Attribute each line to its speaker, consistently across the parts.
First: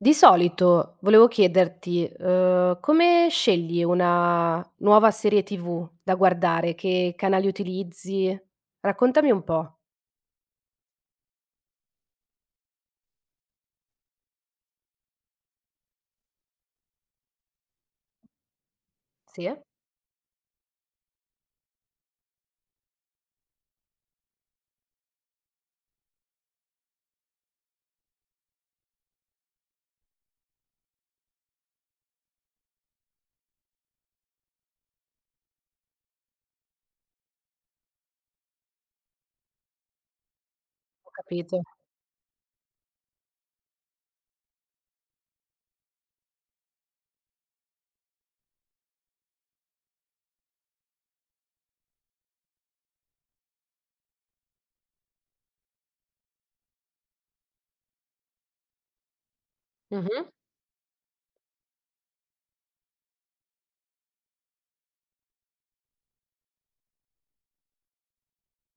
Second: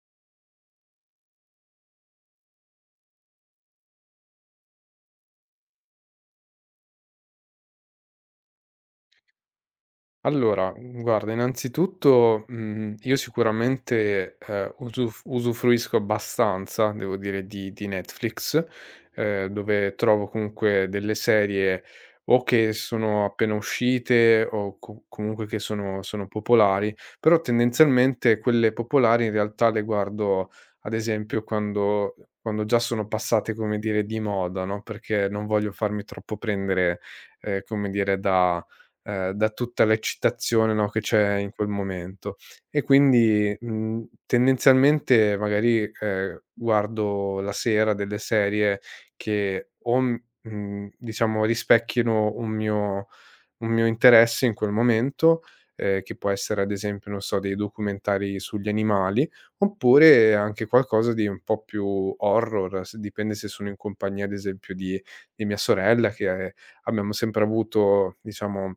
Speaker 1: Di solito volevo chiederti, come scegli una nuova serie TV da guardare? Che canali utilizzi? Raccontami un po'.
Speaker 2: Allora, guarda innanzitutto, io sicuramente, usufruisco abbastanza, devo dire, di Netflix,
Speaker 1: Sì, ho
Speaker 2: dove trovo comunque delle serie o che sono appena uscite o co comunque che sono popolari. Però tendenzialmente quelle popolari in realtà le guardo, ad esempio, quando già sono passate, come dire, di moda, no, perché non voglio farmi troppo prendere, come dire, da da tutta l'eccitazione, no, che c'è in
Speaker 1: capito.
Speaker 2: quel momento. E quindi, tendenzialmente magari, guardo la sera delle serie che diciamo rispecchiano un mio interesse in quel momento, che può essere ad esempio, non so, dei documentari sugli animali,
Speaker 1: Mh-mh.
Speaker 2: oppure anche qualcosa di un po' più horror. S Dipende se sono in compagnia, ad esempio, di mia sorella abbiamo sempre avuto, diciamo,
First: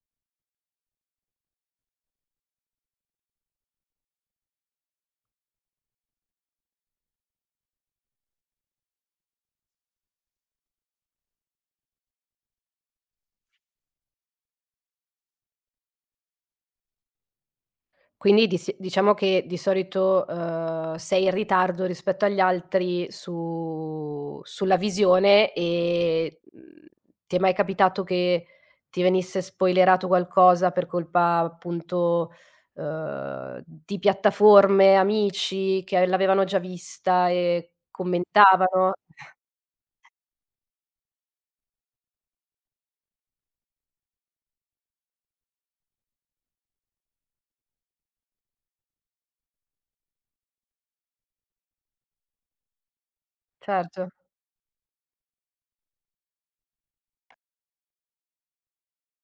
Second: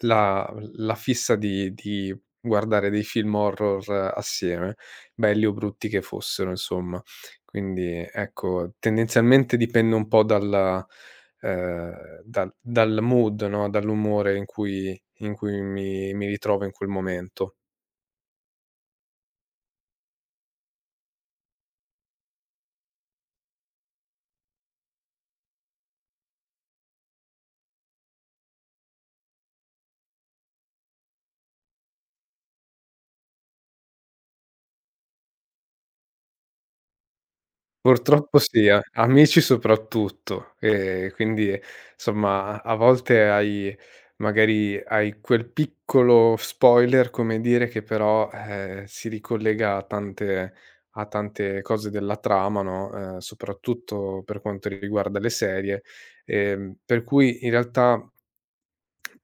Speaker 2: la la fissa di guardare dei film horror assieme, belli o brutti che fossero insomma. Quindi ecco, tendenzialmente dipende un po' dal mood, no, dall'umore in cui mi ritrovo in quel momento.
Speaker 1: Quindi di si diciamo che di solito, sei in ritardo rispetto agli altri su sulla visione e, ti è mai capitato che ti venisse spoilerato qualcosa per colpa appunto, di piattaforme, amici che l'avevano già vista e
Speaker 2: Purtroppo sì, a
Speaker 1: commentavano?
Speaker 2: amici soprattutto. Quindi somma a volte hai, magari, hai quel piccolo spoiler, come dire, che però, si ricollega a tante cose della trama, no,
Speaker 1: Certo.
Speaker 2: soprattutto per quanto riguarda le serie, per cui in realtà.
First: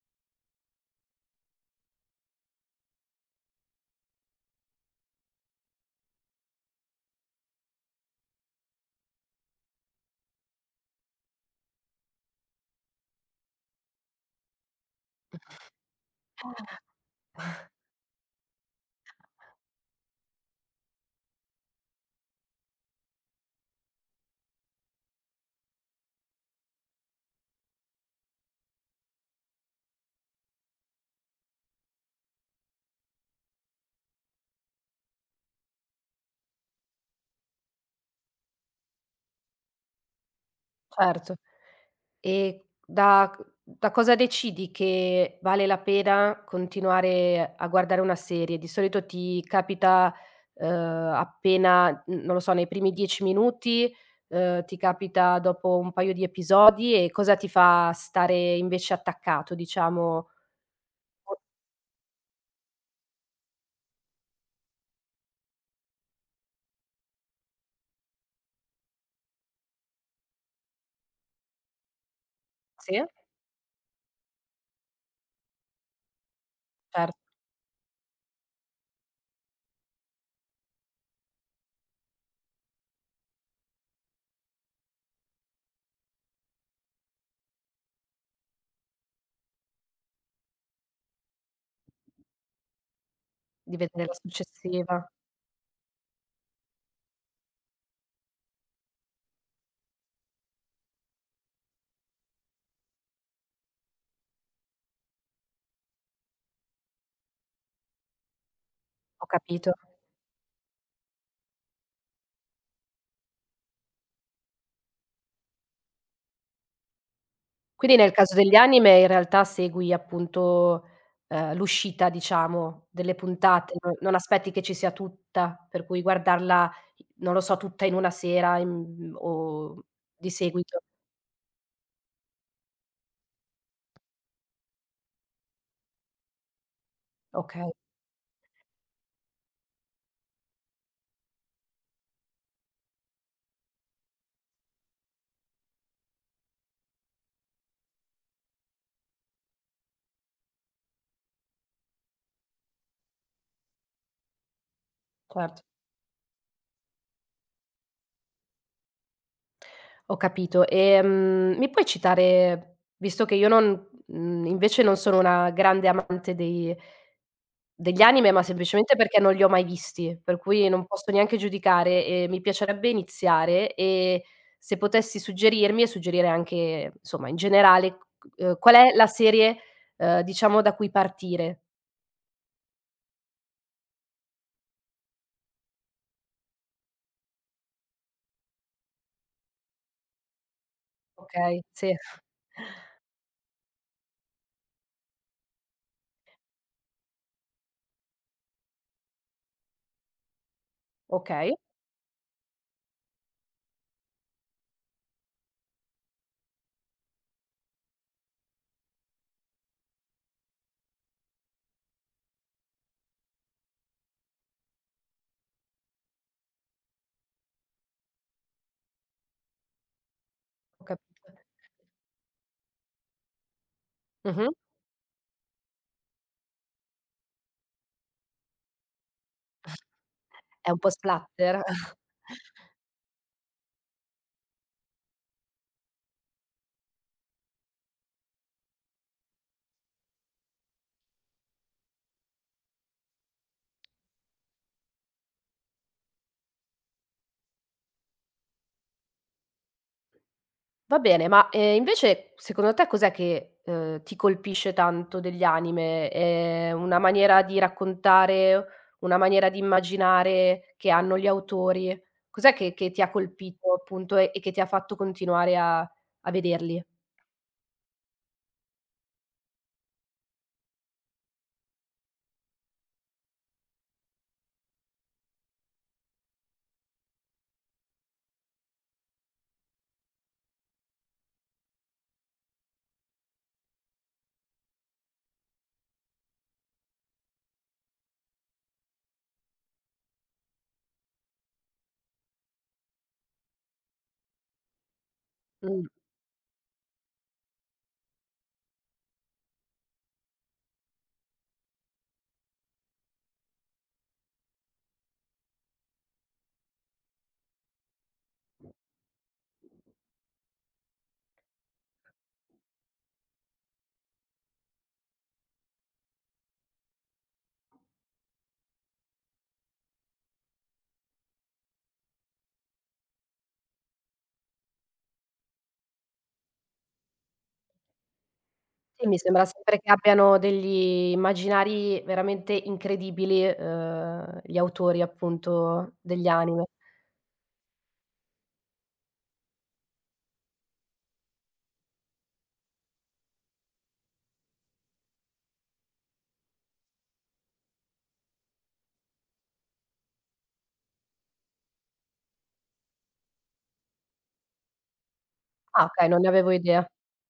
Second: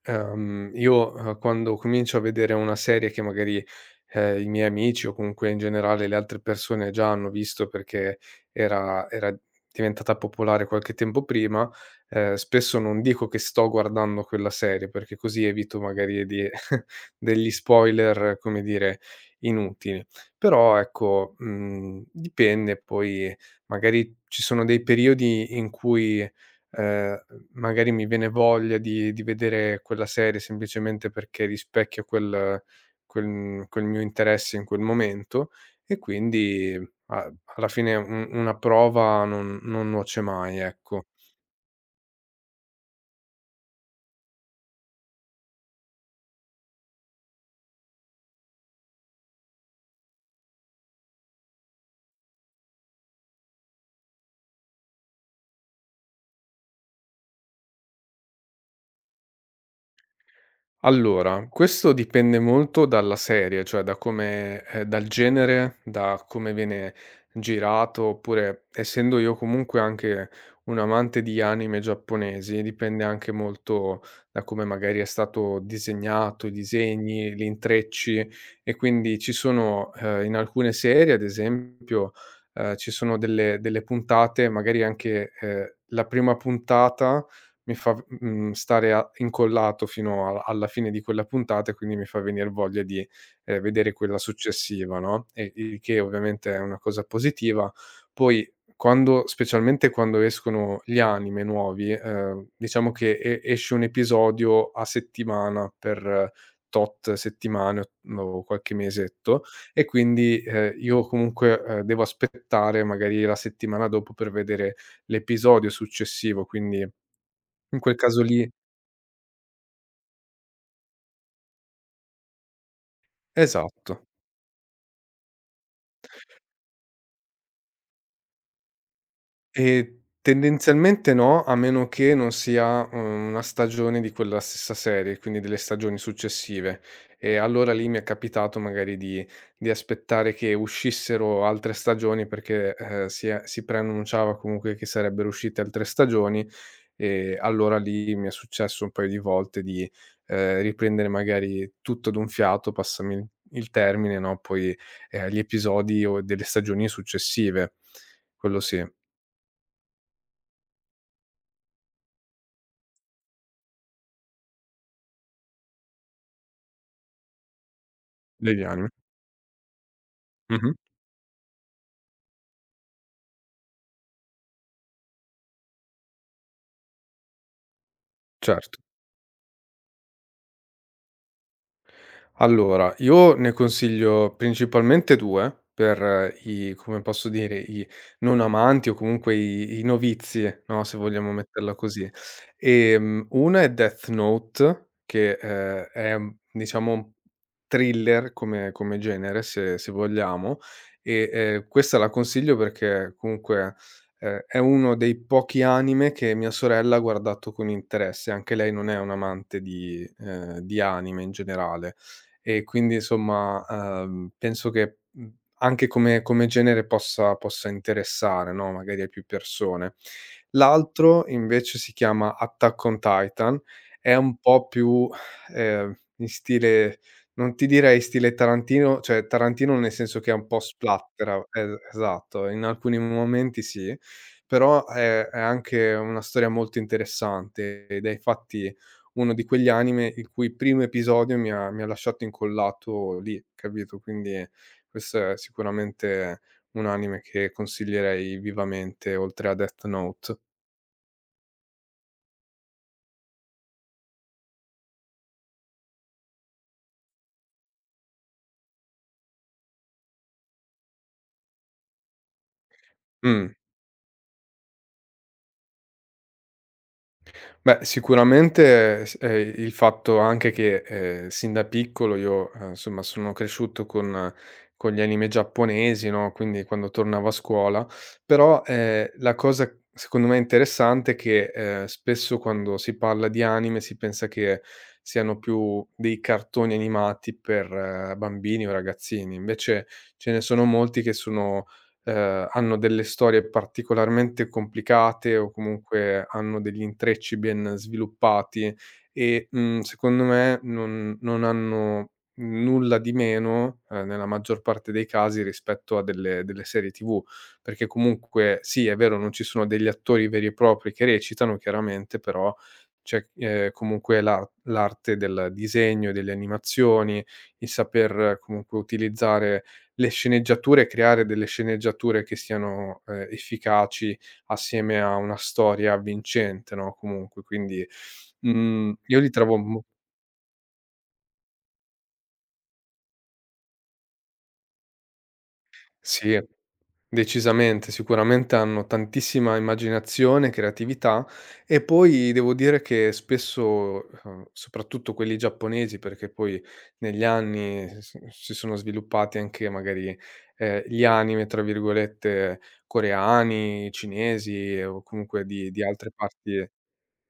Speaker 2: Io, quando comincio a vedere una serie che, magari, i miei amici o comunque in generale le altre persone già hanno visto perché era diventata popolare qualche tempo prima, spesso non dico che sto guardando quella serie, perché così evito, magari, di degli spoiler, come dire, inutili. Però ecco, dipende. Poi magari ci sono dei periodi in cui, ehm, magari, mi viene voglia di vedere quella serie semplicemente perché rispecchia quel mio interesse in quel momento, e quindi a alla fine un una prova non nuoce mai, ecco.
Speaker 1: Certo. E da cosa decidi che vale la pena continuare a guardare una serie? Di solito ti capita, uhm, appena n non lo so, nei primi 10 minuti, ti capita dopo un paio di episodi? E cosa ti fa stare invece attaccato, diciamo? O
Speaker 2: Allora, questo dipende molto dalla serie, cioè da come dal genere, da come viene girato, oppure, essendo io comunque anche un amante di anime giapponesi,
Speaker 1: sì?
Speaker 2: dipende anche molto da come magari è stato disegnato, i
Speaker 1: Certo,
Speaker 2: disegni, gli intrecci. E quindi ci sono, in alcune serie, ad esempio, ci sono delle puntate, magari anche, la prima puntata mi fa, stare a incollato fino a alla fine di quella puntata, e quindi mi fa venir voglia di,
Speaker 1: di
Speaker 2: vedere
Speaker 1: vedere la
Speaker 2: quella successiva,
Speaker 1: successiva.
Speaker 2: no, e il che ovviamente è una cosa positiva. Poi, quando specialmente quando escono gli anime nuovi, diciamo che esce un episodio a settimana per tot settimane o qualche
Speaker 1: Ho
Speaker 2: mesetto,
Speaker 1: capito.
Speaker 2: e quindi, io comunque, devo aspettare magari la settimana dopo per vedere l'episodio successivo, quindi in quel
Speaker 1: Quindi nel
Speaker 2: caso
Speaker 1: caso
Speaker 2: lì.
Speaker 1: degli anime in realtà segui appunto, l'uscita, diciamo, delle puntate, no?
Speaker 2: Esatto.
Speaker 1: Non aspetti che ci sia tutta, per cui guardarla, non lo so, tutta in una sera in o di seguito.
Speaker 2: Tendenzialmente no, a meno che non sia, una stagione di quella stessa serie, quindi delle stagioni successive. E
Speaker 1: Okay,
Speaker 2: allora lì mi è capitato magari di aspettare che uscissero altre stagioni perché, si preannunciava comunque che sarebbero uscite altre stagioni, e allora lì mi è successo un paio di volte di, riprendere magari tutto d'un fiato, passami il termine, no, poi, gli
Speaker 1: certo.
Speaker 2: episodi o delle stagioni successive. Quello sì.
Speaker 1: Ho capito. Mi puoi citare, visto che io non invece non sono una grande amante dei degli anime, ma
Speaker 2: Degli anime.
Speaker 1: semplicemente perché non li ho mai visti, per cui
Speaker 2: Mh-mh.
Speaker 1: non posso neanche giudicare e mi piacerebbe iniziare? E se potessi suggerirmi e suggerire anche, insomma, in generale, c qual
Speaker 2: Certo.
Speaker 1: è la serie, diciamo, da cui partire,
Speaker 2: Allora, io ne consiglio principalmente 2 per i come posso dire, i non amanti o comunque i novizi, no, se vogliamo
Speaker 1: okay?
Speaker 2: metterla
Speaker 1: Sì.
Speaker 2: così. Una è Death Note che, è un diciamo un thriller come genere, se vogliamo, e,
Speaker 1: Okay,
Speaker 2: questa la consiglio perché comunque, è uno dei pochi anime che mia sorella ha guardato con interesse. Anche lei non è un'amante di anime in generale. E quindi insomma, penso che, anche come genere possa interessare, no, magari a più persone.
Speaker 1: ho capito.
Speaker 2: L'altro invece si chiama Attack on Titan, è un
Speaker 1: Mh-mh.
Speaker 2: po' più, in stile, non ti direi stile Tarantino, cioè Tarantino nel senso che è un po'
Speaker 1: È un po'
Speaker 2: splatter, a
Speaker 1: splatter?
Speaker 2: es esatto, in alcuni momenti sì, però è anche una storia molto interessante, ed è infatti uno di quegli anime il cui primo episodio mi ha lasciato incollato lì, capito, quindi questo è sicuramente un anime che consiglierei vivamente oltre a Death Note.
Speaker 1: Va bene, ma, invece secondo te cos'è che, ti colpisce tanto degli anime? Una maniera di raccontare, una maniera di immaginare che hanno gli autori? Cos'è che ti ha
Speaker 2: Mh.
Speaker 1: colpito appunto e che ti ha fatto continuare a vederli?
Speaker 2: Beh, sicuramente, s il fatto anche che, sin da piccolo io, insomma, sono cresciuto con gli anime giapponesi, no, quindi quando tornavo a scuola. Però, la cosa secondo me interessante è che, spesso quando si parla di anime si pensa che siano più dei cartoni animati per bambini o ragazzini, invece ce ne sono molti che sono hanno delle storie particolarmente complicate o
Speaker 1: Mh,
Speaker 2: comunque hanno degli intrecci ben sviluppati, e, secondo me, non hanno nulla di meno, nella maggior parte dei casi, rispetto a delle serie TV. Perché comunque sì, è vero, non ci sono degli attori veri e propri che recitano, chiaramente, però c'è, comunque la l'arte del disegno, delle animazioni, il saper, comunque utilizzare le sceneggiature e creare delle sceneggiature che siano, efficaci, assieme a una storia vincente, no, comunque. Quindi,
Speaker 1: sì, mi
Speaker 2: io li
Speaker 1: sembra
Speaker 2: trovo
Speaker 1: sempre
Speaker 2: mo
Speaker 1: che abbiano degli immaginari veramente incredibili, gli autori appunto degli
Speaker 2: sì.
Speaker 1: anime.
Speaker 2: Decisamente, sicuramente hanno tantissima immaginazione, creatività, e poi devo dire che spesso, soprattutto quelli giapponesi, perché poi negli anni s si sono sviluppati anche magari, gli anime, tra virgolette, coreani, cinesi, o comunque di
Speaker 1: Ah, okay,
Speaker 2: altre
Speaker 1: non ne avevo
Speaker 2: parti,
Speaker 1: idea.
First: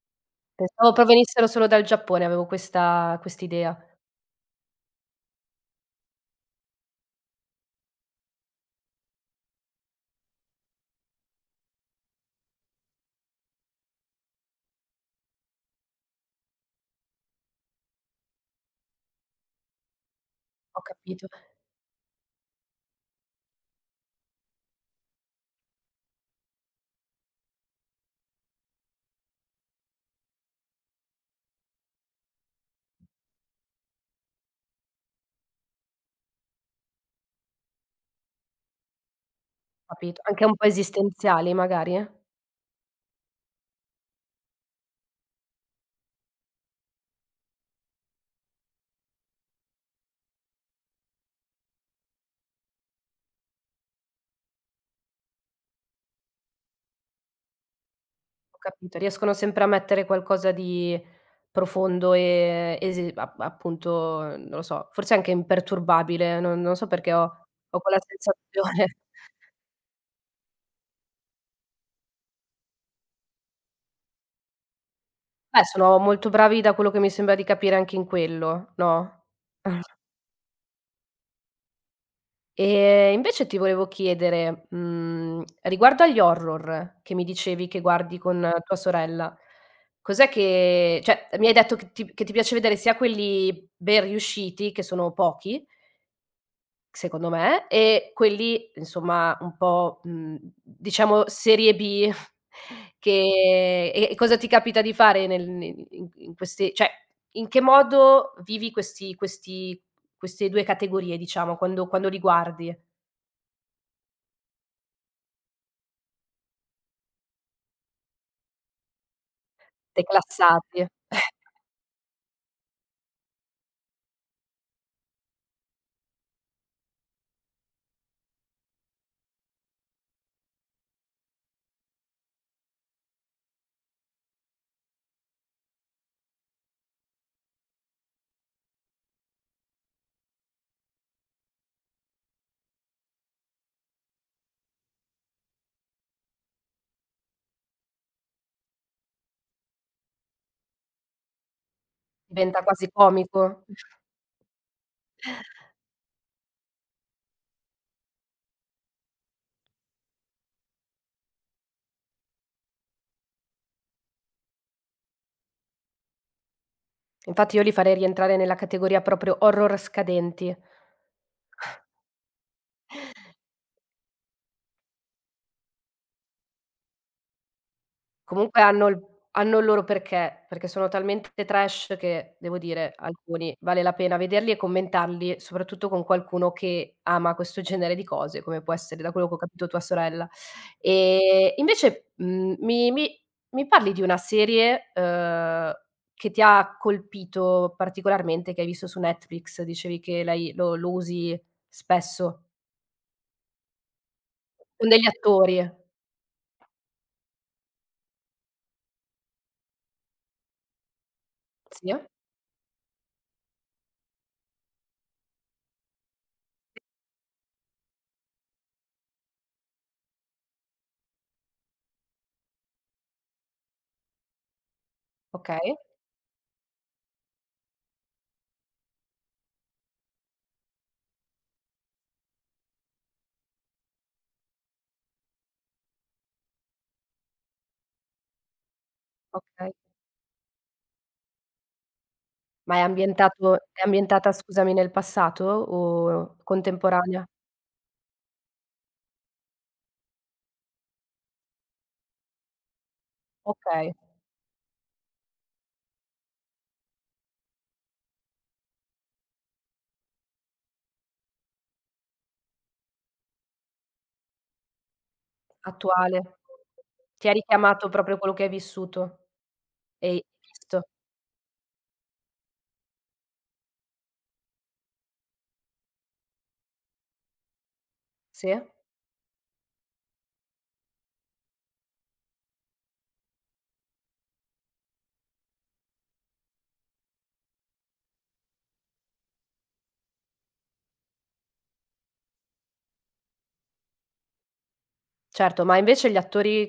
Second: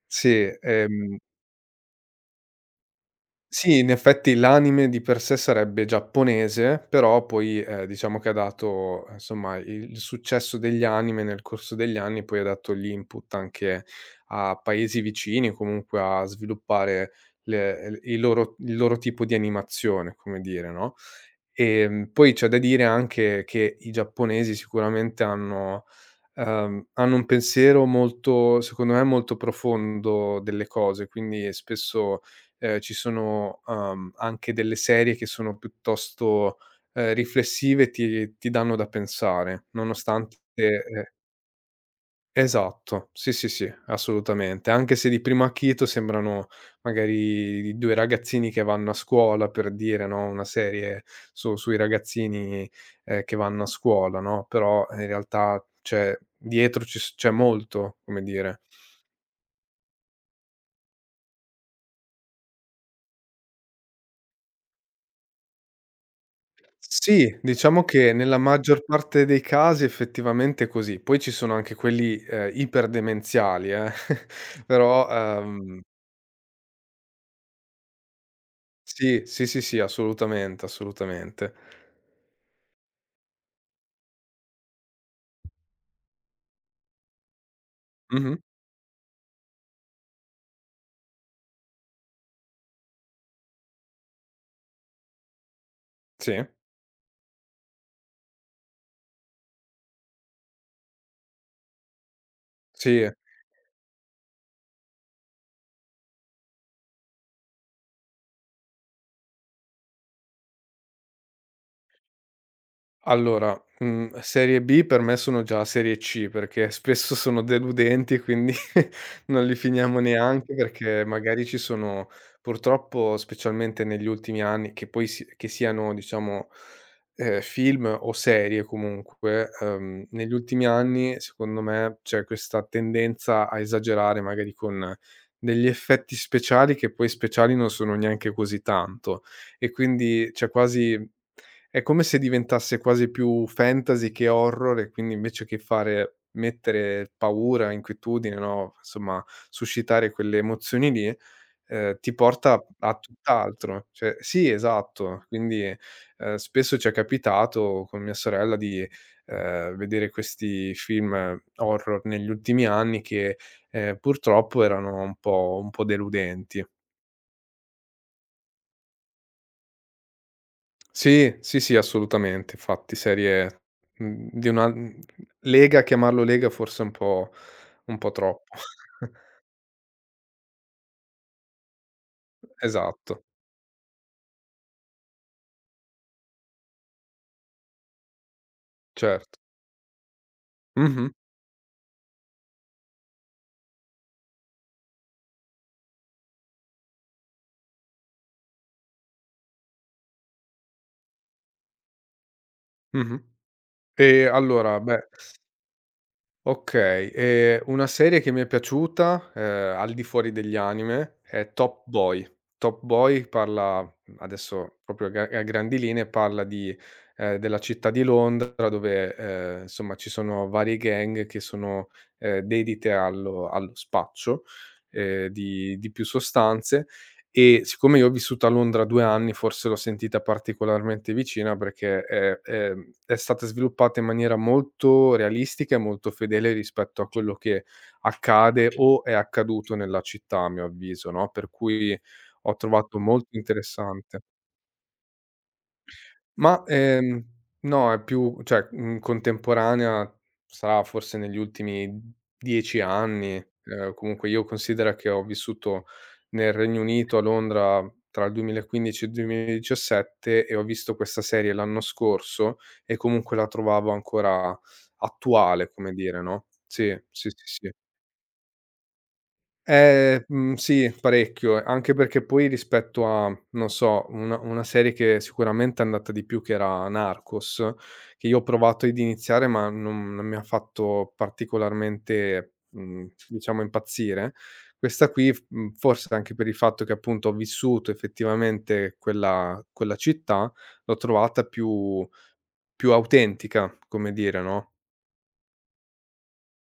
Speaker 2: sì.
Speaker 1: Pensavo provenissero solo dal Giappone, avevo questa quest'idea.
Speaker 2: Sì, in effetti l'anime di per sé sarebbe giapponese, però poi, diciamo che ha dato, insomma, il successo degli anime nel corso degli anni poi ha dato l'input anche a paesi vicini, comunque, a sviluppare le l i loro il loro tipo di animazione, come dire,
Speaker 1: Ho
Speaker 2: no.
Speaker 1: capito,
Speaker 2: Poi c'è da dire anche che i giapponesi sicuramente hanno, hanno un pensiero molto, secondo me molto profondo, delle cose, quindi spesso, ci sono, anche delle serie che sono piuttosto, riflessive, e ti danno da pensare,
Speaker 1: capito.
Speaker 2: nonostante,
Speaker 1: Anche un po'
Speaker 2: ehm
Speaker 1: esistenziali magari? Eh?
Speaker 2: Esatto, sì, sì, sì, assolutamente. Anche se di primo acchito sembrano magari 2 ragazzini che vanno a scuola, per dire, no, una serie su sui ragazzini, che vanno a scuola, no, però in realtà, cioè, dietro ci s c'è molto, come
Speaker 1: Ho
Speaker 2: dire.
Speaker 1: capito. Riescono sempre a mettere qualcosa di profondo e esi a appunto, non lo so, forse anche imperturbabile, non so perché
Speaker 2: Sì,
Speaker 1: ho
Speaker 2: diciamo
Speaker 1: quella
Speaker 2: che nella maggior
Speaker 1: sensazione.
Speaker 2: parte dei casi effettivamente è così. Poi ci sono anche quelli, iperdemenziali, però,
Speaker 1: Beh, sono molto bravi, da quello che mi sembra di capire, anche in quello,
Speaker 2: sì,
Speaker 1: no?
Speaker 2: sì, sì, sì, assolutamente, assolutamente.
Speaker 1: Invece ti volevo chiedere, riguardo agli horror che mi dicevi che guardi
Speaker 2: Mh-mh.
Speaker 1: con tua sorella, cos'è che, cioè, mi hai detto che ti piace vedere sia quelli ben riusciti, che sono pochi
Speaker 2: Sì,
Speaker 1: secondo me, e quelli insomma un po', mhmm, diciamo serie B
Speaker 2: sì.
Speaker 1: che e cosa ti capita di fare nel in queste, cioè in che modo vivi questi questi queste 2 categorie, diciamo, quando li guardi?
Speaker 2: Allora, serie B per me sono già serie C, perché spesso sono deludenti, quindi non li finiamo neanche,
Speaker 1: Declassati,
Speaker 2: perché
Speaker 1: eh.
Speaker 2: magari ci sono, purtroppo, specialmente negli ultimi anni, che poi che siano, diciamo, film o serie, comunque, negli ultimi anni secondo me c'è questa tendenza a esagerare magari con degli effetti speciali che poi speciali non sono neanche così tanto, e quindi c'è quasi. È come se diventasse quasi più fantasy che horror, e quindi invece che fare mettere paura, inquietudine, no, insomma, suscitare quelle emozioni lì, ti
Speaker 1: Diventa
Speaker 2: porta
Speaker 1: quasi
Speaker 2: a
Speaker 1: comico.
Speaker 2: tutt'altro. Cioè sì, esatto. Quindi, spesso ci è capitato con mia sorella di, vedere questi film horror negli ultimi anni che, purtroppo, erano un po' deludenti.
Speaker 1: Infatti io li farei rientrare nella categoria proprio horror scadenti.
Speaker 2: Sì, sì, sì, assolutamente. Infatti serie, di una, lega, chiamarlo lega forse è un po' troppo.
Speaker 1: Comunque hanno il hanno il loro perché, perché sono talmente trash che devo dire
Speaker 2: Esatto,
Speaker 1: alcuni vale la pena vederli e commentarli, soprattutto con qualcuno che ama questo genere di cose, come può essere, da quello che ho
Speaker 2: certo.
Speaker 1: capito, tua sorella.
Speaker 2: Mh-mh,
Speaker 1: Invece, mhmm, mi mi mi parli di una serie, che ti ha colpito particolarmente, che hai visto su Netflix? Dicevi che l'hai lo lo usi spesso,
Speaker 2: mh-mh. E allora,
Speaker 1: con degli
Speaker 2: beh.
Speaker 1: attori.
Speaker 2: Okay, una serie che mi è piaciuta, al di fuori degli anime, è Top
Speaker 1: Sì?
Speaker 2: Boy. Top Boy parla, adesso proprio a grandi linee, parla di della città di Londra dove, insomma, ci sono varie gang che sono, dedite allo spaccio, di
Speaker 1: Okay,
Speaker 2: di più sostanze, e siccome io ho vissuto a Londra 2 anni, forse l'ho sentita particolarmente vicina perché è stata sviluppata in maniera molto realistica e molto fedele rispetto a quello che accade o è
Speaker 1: okay.
Speaker 2: accaduto nella città, a mio avviso, no, per cui ho
Speaker 1: Ma è
Speaker 2: trovato molto
Speaker 1: ambientato, è
Speaker 2: interessante.
Speaker 1: ambientata, scusami, nel passato o
Speaker 2: Ma,
Speaker 1: contemporanea?
Speaker 2: no, è più, cioè, contemporanea, sarà forse negli ultimi 10 anni.
Speaker 1: Okay,
Speaker 2: Comunque, io, considera che ho vissuto nel Regno Unito, a Londra, tra il 2015 e il 2017, e ho visto questa serie l'anno scorso, e comunque la trovavo ancora attuale, come dire,
Speaker 1: attuale.
Speaker 2: no? Sì,
Speaker 1: Ti
Speaker 2: sì,
Speaker 1: ha
Speaker 2: sì, sì.
Speaker 1: richiamato proprio quello che hai vissuto e hai
Speaker 2: Mhmm,
Speaker 1: visto.
Speaker 2: sì, parecchio, anche perché poi rispetto a, non so, una serie che sicuramente è andata di più, che era Narcos, che io ho
Speaker 1: Sì?
Speaker 2: provato ad iniziare ma non mi ha fatto particolarmente, diciamo, impazzire. Questa qui, forse anche per il fatto che appunto ho vissuto effettivamente quella città, l'ho trovata più autentica, come dire, no,
Speaker 1: Certo, ma invece gli attori,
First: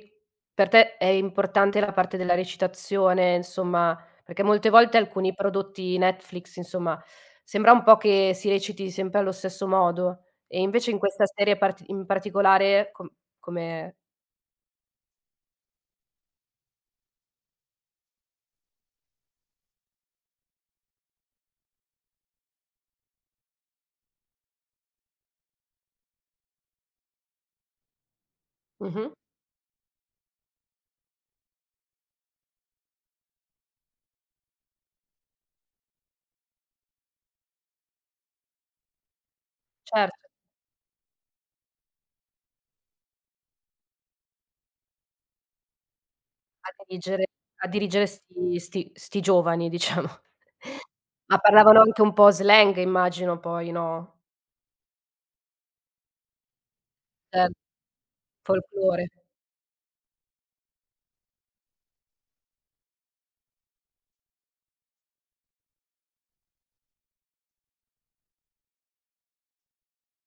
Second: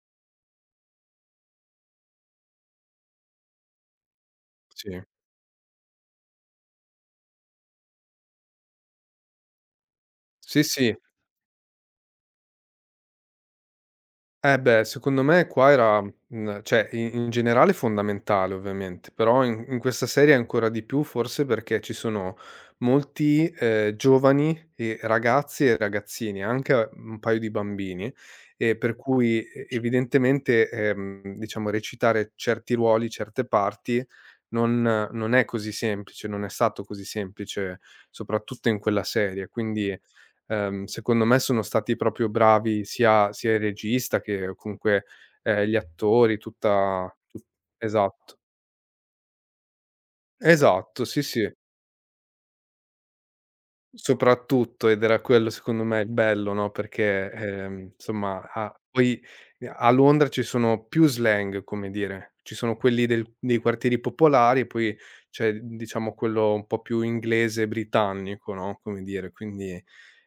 Speaker 1: per te è importante la parte della recitazione, insomma, perché molte volte
Speaker 2: sì.
Speaker 1: alcuni prodotti Netflix, insomma, sembra un po' che si reciti sempre allo stesso modo, e
Speaker 2: Sì,
Speaker 1: invece
Speaker 2: sì.
Speaker 1: in questa serie parti in particolare come
Speaker 2: Eh beh, secondo me qua era, cioè, i in generale fondamentale ovviamente, però in questa serie ancora di più, forse perché ci sono molti, giovani e ragazzi e ragazzini, anche un paio di bambini, e per
Speaker 1: mh-mh,
Speaker 2: cui, evidentemente, diciamo, recitare certi ruoli, certe parti non non è così semplice, non è stato così semplice, soprattutto in quella serie. Quindi,
Speaker 1: cer
Speaker 2: Secondo me sono stati proprio bravi sia il regista che comunque, gli attori,
Speaker 1: A
Speaker 2: tutta
Speaker 1: dirigere,
Speaker 2: tu
Speaker 1: a dirigere
Speaker 2: esatto.
Speaker 1: 'sti giovani, diciamo.
Speaker 2: Esatto, sì,
Speaker 1: Ma
Speaker 2: sì.
Speaker 1: parlavano anche un po' slang, immagino poi, no,
Speaker 2: Soprattutto, ed era quello secondo me il bello, no, perché,
Speaker 1: cioè
Speaker 2: insomma,
Speaker 1: folklore.
Speaker 2: a Londra ci sono più slang, come dire, ci sono quelli del dei quartieri popolari e poi c'è, diciamo, quello un po' più inglese britannico, no, come dire, quindi,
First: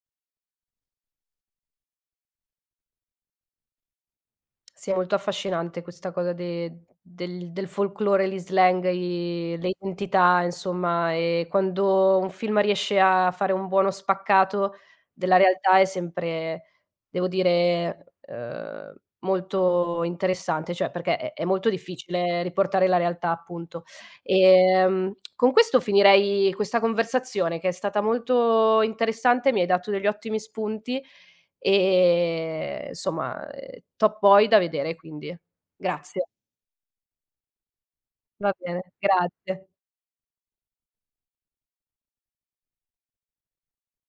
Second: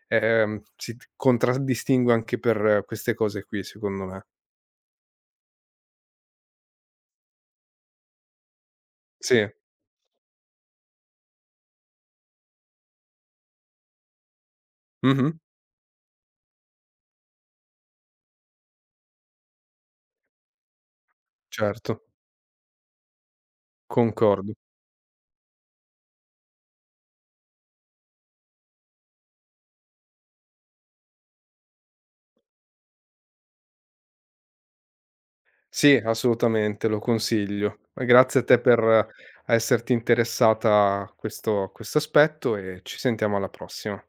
Speaker 2: si t contraddistingue anche per queste cose qui, secondo me.
Speaker 1: Sì, è molto affascinante questa cosa de del del folklore, gli slang,
Speaker 2: Sì,
Speaker 1: i le identità, insomma, e quando un film riesce a fare un buono spaccato
Speaker 2: mh-mh,
Speaker 1: della realtà è sempre, devo dire, molto interessante, cioè perché è molto
Speaker 2: certo,
Speaker 1: difficile riportare la realtà, appunto.
Speaker 2: concordo.
Speaker 1: Con questo finirei questa conversazione, che è stata molto interessante. Mi hai dato degli ottimi spunti. Insomma, Top Boy da vedere, quindi.
Speaker 2: Sì,
Speaker 1: Grazie.
Speaker 2: assolutamente, lo consiglio. E grazie a
Speaker 1: Va
Speaker 2: te per
Speaker 1: bene, grazie.
Speaker 2: esserti interessata a questo aspetto, e ci sentiamo alla prossima.